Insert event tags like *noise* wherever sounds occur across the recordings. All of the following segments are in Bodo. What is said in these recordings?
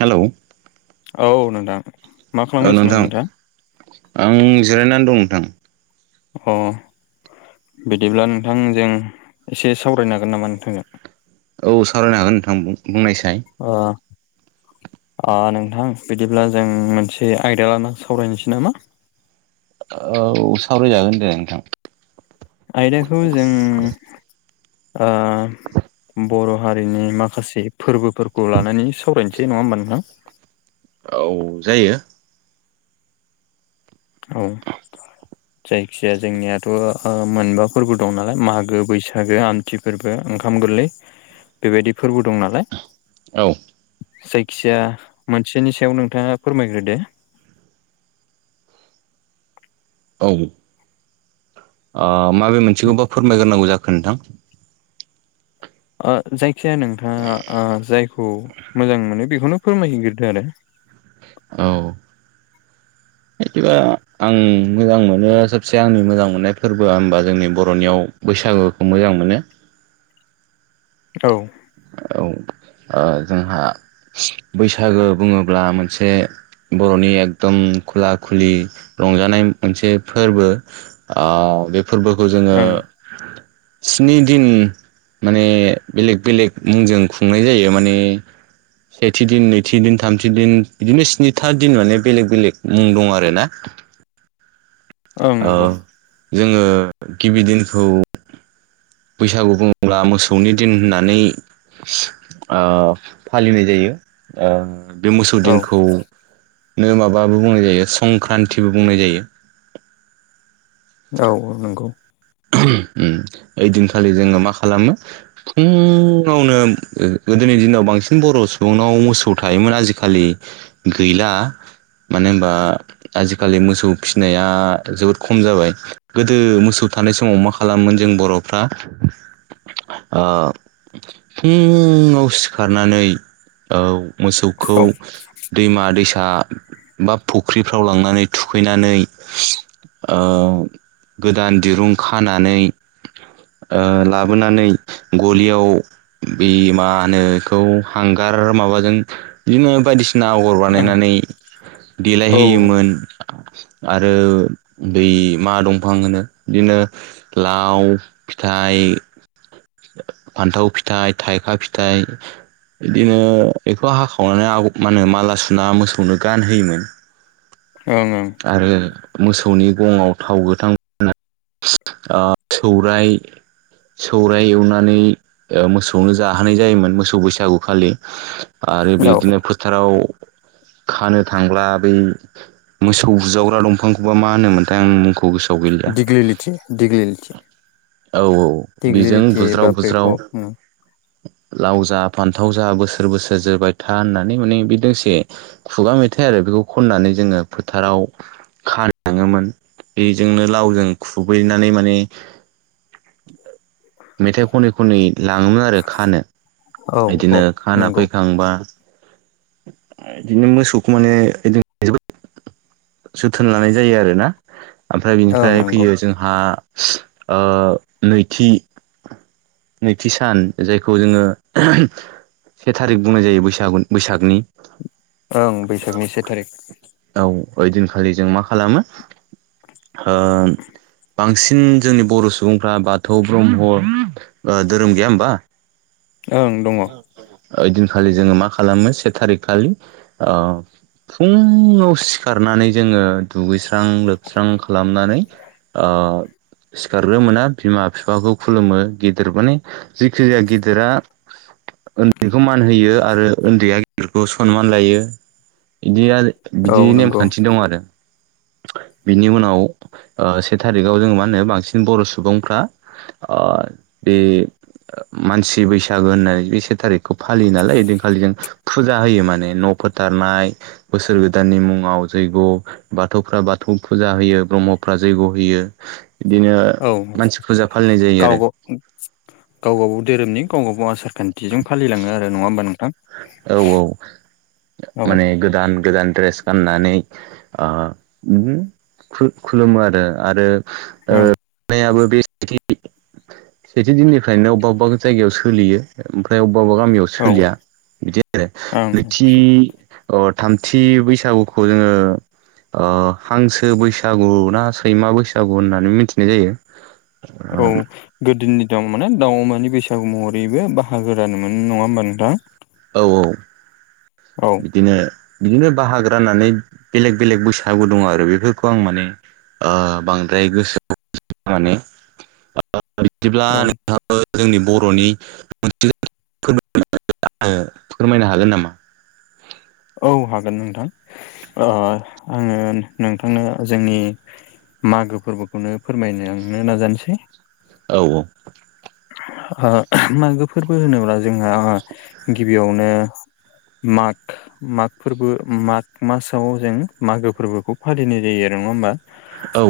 हेलौ। औ नोंथां। मा औ खालामगासिनो दं नोंथां नोंथाङा आं जिरायनानै दं नोंथां। अ बिदिब्ला नोंथां जों एसे सावरायनो हागोन नामा नोंथांजों? औ सावरायनो हागोन नोंथां बुं-बुंनायसाय? ओ ओ नोंथां बिदिब्ला जों मोनसे आयदा लाना सावरायसै नामा? औ सावरायजागोन दे नोंथां। आयदाखौ जों ओ बर' हारिनि माखासे फोरबोफोरखौ लानानै सावरायनोसै नङा होमबा नोंथां? औ जायो। औ जायखिजाया जोंनियाथ' ओ मोनबा फोरबो दं नालाय मागो, बैसागो, आमथि फोरबो, ओंखाम गोरलै बेबायदि फोरबो दं नालाय। औ जायखिया मोनसेनि सायाव नोंथाङा फोरमायग्रोदो। औ ओ माबे मोनसेखौबा फोरमायगोरनांगौ जाखो नोंथां? जायखिाया नोंथाङा जायखौ मोजां मोनो बेखौनो फोरमायहग्रोदो आरो औ बिदिबा आं मोजां मोनो सबसे आंनि मोजां मोननाय फोरबोआ होनबा जोंनि बर'नियाव बैसागोखौ मोजां मोनो औ औ जोंहा बैसागो बुङोब्ला मोनसे बर'नि एकदम खुला खुलि रंजानाय मोनसे फोरबो औ बे फोरबोखौ जोङो ओं स्नि दिन माने बेलेग बेलेग मुंजों खुंनाय जायो माने सेथि दिन नैथि दिन थामथि दिन बिदिनो स्निथा दिन माने बेलेग बेलेग मुं दं आर ना ओं नंगौ ओ जोङो गिबि दिनखौ बैसागु बुंब्ला मोसौनि दिन होननानै फालिनाय जायो बे मोसौ औ दिनखौनो माबाबो बुंनाय जायो संक्रान्तिबो बुंनाय जायो औ नंगौ ओइदिनखालि जोङो मा खालामो फुङावनो गोदोनि दिनाव बांसिन बर' सुबुंनाव मोसौ थायोमोन आजिखालि गैला मानो होनबा आजिखालि मोसौ फिसिनाया जोबोद खम जाबाय गोदो मोसौ थानाय समाव मा खालामोन जों बर'फ्रा फुङाव सिखारनानै मोसौखौ औ ओं दैमा दैसा बा फुख्रिफ्राव लांनानै थुखैनानै गोदान दिरुं खानानै लाबोनानै गलियाव बे मा होनो बेखौ हांगार माबाजों बिदिनो बायदिसिना बिसिना आगर बानायनानै औ ओं देलायहोयोमोन आरो दै मा दंफां होनो बिदिनो लाव फिथाइ फान्थाव फिथाइ थाइखा फिथाइ बिदिनो बेखौ हाखावनानै आ मा होनो माला सुना मोसौनो गानहोयोमोन ओंओं आरो मोसौनि गङाव थाव गोथां फ सौराय सौ ओमफ्राय एवनानै मोसौनो जाहोनाय जायोमोन मोसौ बैसागुखालि आरो औ बिदिनो फोथाराव खानो थांब्ला बै मोसौ बुजावग्रा दंफांखौबा मा होनो मोनथाय आं मुंखौ खौ गोसोआव गैलिया दिग्लिलिथि दिग्लिलिथि औ औ बेजों दिग्लिलिथि बुज्राव बा बुज्राव बेकप लाव जा फान्थाव जा बोसोर बोसोर जोबाय था होननानै माने बे दोंसे खुगा मेथाइ आरो बेखौ खननानै जोङो फोथाराव खार थङोमोन बेजोंनो लावजों खुबैनानै माने मेथाइ खनै खनै लाङोमोन आरो खानो औ बिदिनो औ खाना नंगौ फैखांबा बिदिनो मोसौखौ माने *unintelligible* जोथोन लानाय जायो आरो ना ओमफ्राय ओं बिनिफ्राय नंगौ फैयो जोंहा नैथि नैथि सान जायखौ जोङो से थारिख बुंनाय जायो बैसाग बैसागनि ओं बैसागनि से थारिख औ ओइ दिनखालि जों मा खालामो? बांसिन जोंनि बर' सुबुंफ्रा बाथौ ब्रह्म धोरोम गैया होमबा- ओं दं। ओइदिनखालि जोङो मा खालामो से थारिख खालि फुङाव सिखारनानै जोङो दुगैस्रां लोबस्रां खालामनानै ओ सिखारग्रोोना बिमा बिफाखौ खुलुमो गिदिर माने जिेखि जाया गिदिरा उन्दैखौ मान होयो आरो उन्दैया गिदिरखौ सनमान लायो। बिदिया औ बिदि नंगौ नेमखान्थि दं आरो बिनि उनाव से थारिखाव जोो मा होनो बांसिन बर' सुबुंफ्रा बे मानसि बैसा फथागो होननानै बे से थारिखखौ फालियो नालाय ओदिनखालि जों फुजा होयो माने न' फोथारनाय बोसोर गोदाननि मुङाव जैग्य' बाथौफ्रा बाथौ फुजा होयो ब्रह्मफ्रा जैग' होयो। बिदिनो औ मानसि फुजा फालिनाय जायो गाव आरो - गाव गागाव धोरोमनि गाव गागाव आसार खान्थिजों फालिलाङो आरो नङा होमबा नोंथां। औ औ औ माने गोदान गोदान द्रेस गाननानै खुलुमो आरो आरो ओं *inaudible* *unintelligible* सेथि दिननिफ्रायनो अबेबा बबेबा जायायाव सलियो ओमफ्राय अबेबा बबेबा गामियाव औ सोलिया बिदि आरो ओं नैथि अ थामथि बैसागुखौ जोङो हांसो बैसागु ना सैमा बैसागु होननानै मिथिनाय जायो। औ गोदोनि दं माने दाउ अमानि बैसागु रैबो बाहागोदानो मोनो नङा होमबा नोंथां? औ औ औ बिदिनो बिदिनो बाहागो राननानै बेलेग बेलेग बैसागु दङ आरो बेफोरखौ आं माने बांद्राय गोसोआव माने बिदिब्ला औ नोंथांआबो जोंनि बर'नि मोनसे आङो फोरमायनो हागोन नामा? औ हागोन नोंथां आङो नोंथांनो जोंनि मागो फोरबोखौनो फोरमायनो आंनो नाजानोसै। औ औ मागो फोरबो होनोब्ला जोंहा गिबियावनो माग माग फोरबो माग मासाव जों मागो फोरबोखौ फालिनाय जायो आरो नङा होमबा? औ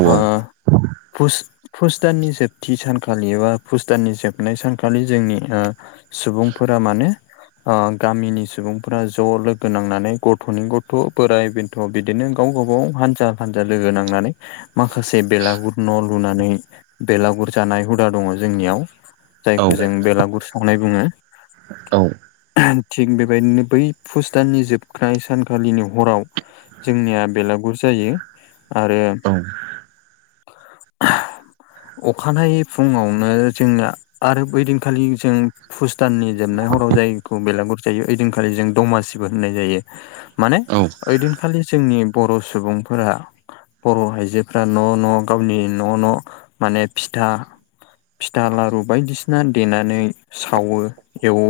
फुस दाननि जोबथि सानखालि एबा भुटाननि जोबनाय सानखालि जोंनि सुबुंफोरा माने गामिनि सुबुंफोरा ज' लोगो नांनानै गथ'नि गथ' बोराइ बे अ बिदिनो गाव गाबागाव हानजा हानजा लोगो नांनानै माखासे बेलागुर न' लुनानै बेलागुर जानाय हुदा दङ जोंनियाव। औ जायखौ जों बेलागुर सावनाय बुङो। औ थिग बेबायदिनो बै फुस दाननि जोबखानाय सानखालिनि हराव जोंनिया बेलागुर जायो आरो अखानायै फुङावनो जोंना आरो ओइदिनखालि जों फुस दाननि जोबनाय हराव जायखौ बेलागुर जायो ओयदिनखालि जों दमासिबो होननाय जायो माने औ ओइदिनखालि जोंनि बर' सुबुंफोरा बर' आइजोफ्रा न' न' गावनि न' न' माने फिथा फिथा लारु बायदिसिना देनानै सावो एवो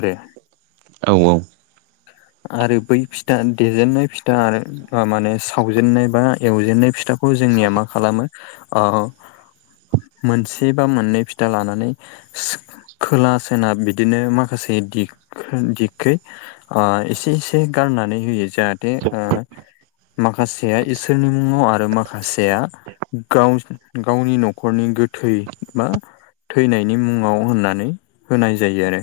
आरो। औ औ। आरो बै फिथा देजेननाय फिथा आरो माने सावजेनन्नाय बा एवजेननाय फिथा खौ जोंनिया मा खालामो आ मोनसे बा मोननै फिथा लानानै खोला सोनाब बिदिनो माखासे दिग दिगखै एसे एसे गारनानै होयो जाहाथे आ माखासेया इसोरनि मुङाव आरो माखासेया गाव गावनि न'खरनि गोथै मा थैनायनि मुङाव होननानै होनाय जायो आरो।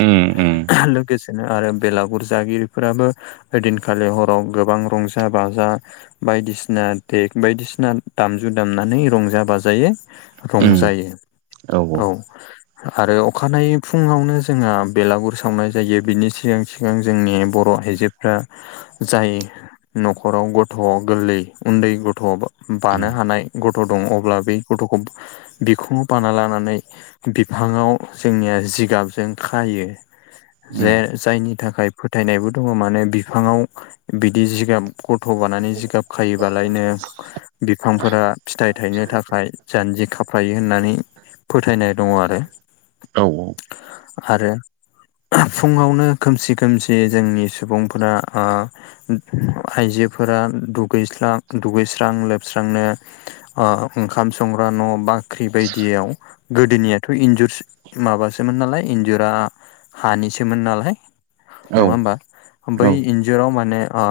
उम उम लोगोसेनो आरो बेलागुर जागिरिफोराबो ओइदिनखालि हराव गोबां रंजा बाजा बायदिसिना देक बायदिसिना दामजु दामनानै रंजा बाजायै उम रंजायो औ। आरो अखानायै फुङावनो जोंहा बेलागुर सावनाय जायो बिनि सिगां सि जोंनि बर' आइजोफ्रा जाय न'खराव गथ' गोरलै उन्दै गथ' उम बानो हानाय गथ' दं अब्ला बे गथ'खौ बिखुङाव बाना लानानै बिफाङाव जोंनिया जिगाबजों खायो उम जे जायनि थाखाय फोथायनायबो दङ माने बिफाङाव बिदि जिगाब गथ' बानानै जिगाब खायोबालायनो बिफांफोरा फिथाइ थायनो थाखाय जान्जि खाफ्र्लायो होननानै फोथायनाय दङ आरो औ आरो फुङावनो खोमसि खोमसि जोंनि सुबुंफोरा ओ आइजोफोरा दुगैस्रां दुगैस्रां लोबस्रांनो ओंखाम संग्रा न' बाख्रि बायदियाव गोदोनियाथ' इन्जुरसो माबासोमोन नालाय इन्जुरा हानिसोमोन नालाय औ नङा होमबा? बै औ इन्जुराव माने आ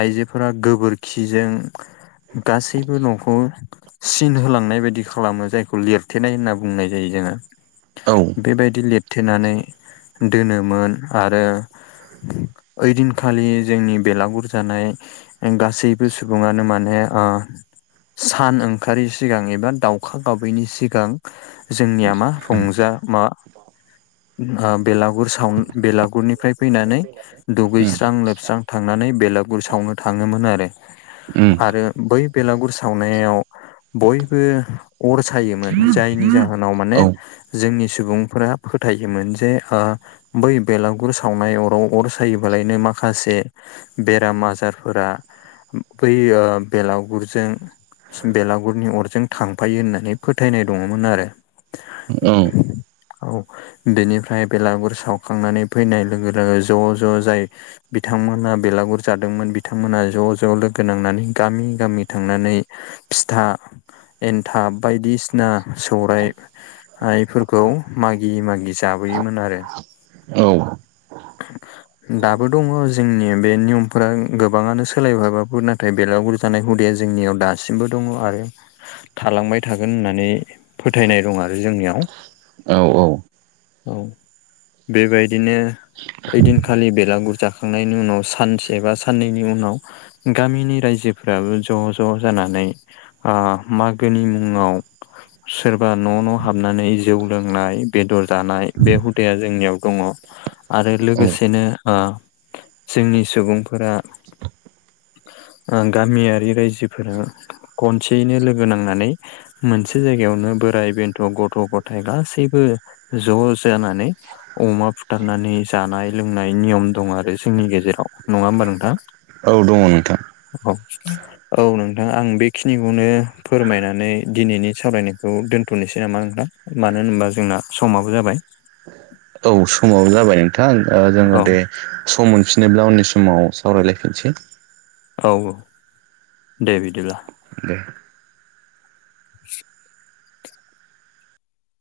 आइजोफोरा गोबोरखिजों गासैबो न'खौ सिन होलांनाय बायदि खालामो जायखौ लिरथेनाय होनना बुंनाय जायो जोंङो। औ। बेबायदि लिरथेनानै दोनोमोन आरो ओइदिनखालि जोंनि बेलागुर जानाय गासैबो सुबुङानो माने आ सान ओंखारै सिगां एबा दाउखा गाबैनि सिगां जोंनिया मा रंजा मा आ बेलागुर साव बेलागुरनिफ्राय फैनानै उम दुगैस्रां लोबस्रां थांनानै बेलागुर सावनो थाङोमोन आरो। उम आरो बै बेलागुर सावनायाव बयबो अर सायोमोन जायनि जाहोनाव माने औ औ जोंनि सुबुंफोरा फोथायोमोन जे बै बेलागुर सावनाय अराव अर सायोबालायनो माखासे बेराम आजारफोरा बै ओ बेलागुरजों बेलागुरनि अरजों थांफायो होननानै फोथायनाय दङमोन आरो। औम। औ बेनिफ्राय बेलागुर सावखांनानै फैनाय लोगो लोगो ज' ज' जाय बिथांमोना बेलागुर जादोंमोन बिथांमोना ज' ज' लोगो नांनानै गामि गामि थांनानै फिथा एन्थाब बायदिसिना सौराय आइफोरखौ मागि मागि जाबोयोमोन आरो। औ दाबो दङ' जोंनि बे नियमफोरा गोबाङानो सोलायबाबाबो नो नाथाय बेलागुर जानाय हुदाया जोंनियाव दासिमबो दङ' आरो। थालांबाय थागोन होननानै फोथायनाय दं आरो जोंनियाव। औ औ। औ। बेबायदिनो ओइदिनखालि बेलागुर जाखांनायनि उनाव सानसे बा साननैनि उनाव गामिनि रायजोफोराबो ज' ज' जानानै ओ मागोनि मुङाव सोरबा न' न' हाबनानै जौ लोंनाय बेदर जानाय बे हु दाया जोंनियाव दङ' आरो औ लोगोसेनो ओ जोंनि सुबुंफोरा ओ गामियारि रायजोफोरा खनसेयैनो लोगो नांनानै मोनसे जायगायावनो बोराइ बेन्थ' गथ' गथाय गासैबो ज' जानानै अमा बुथारनानै जानाय लोंनाय नियम दं आरो जोंनि गेजेराव नङा होमबा नोंथां? औ दङ' नोंथां। औ। औ नोंथां आं बेखिनिखौनो फोरमायनानै दिनैनि सावरायनायखौ दोन्थ'नोसै नामा नोंथां? मानो होनोबा जोंना समाबो जाबाय। औ समाबो जाबाय नोंथां ओ जोङो औ दे सम मोनफिनोब्ला उननि समाव सावरायलायफिनसै। औ ओ दे बिदिब्ला। दे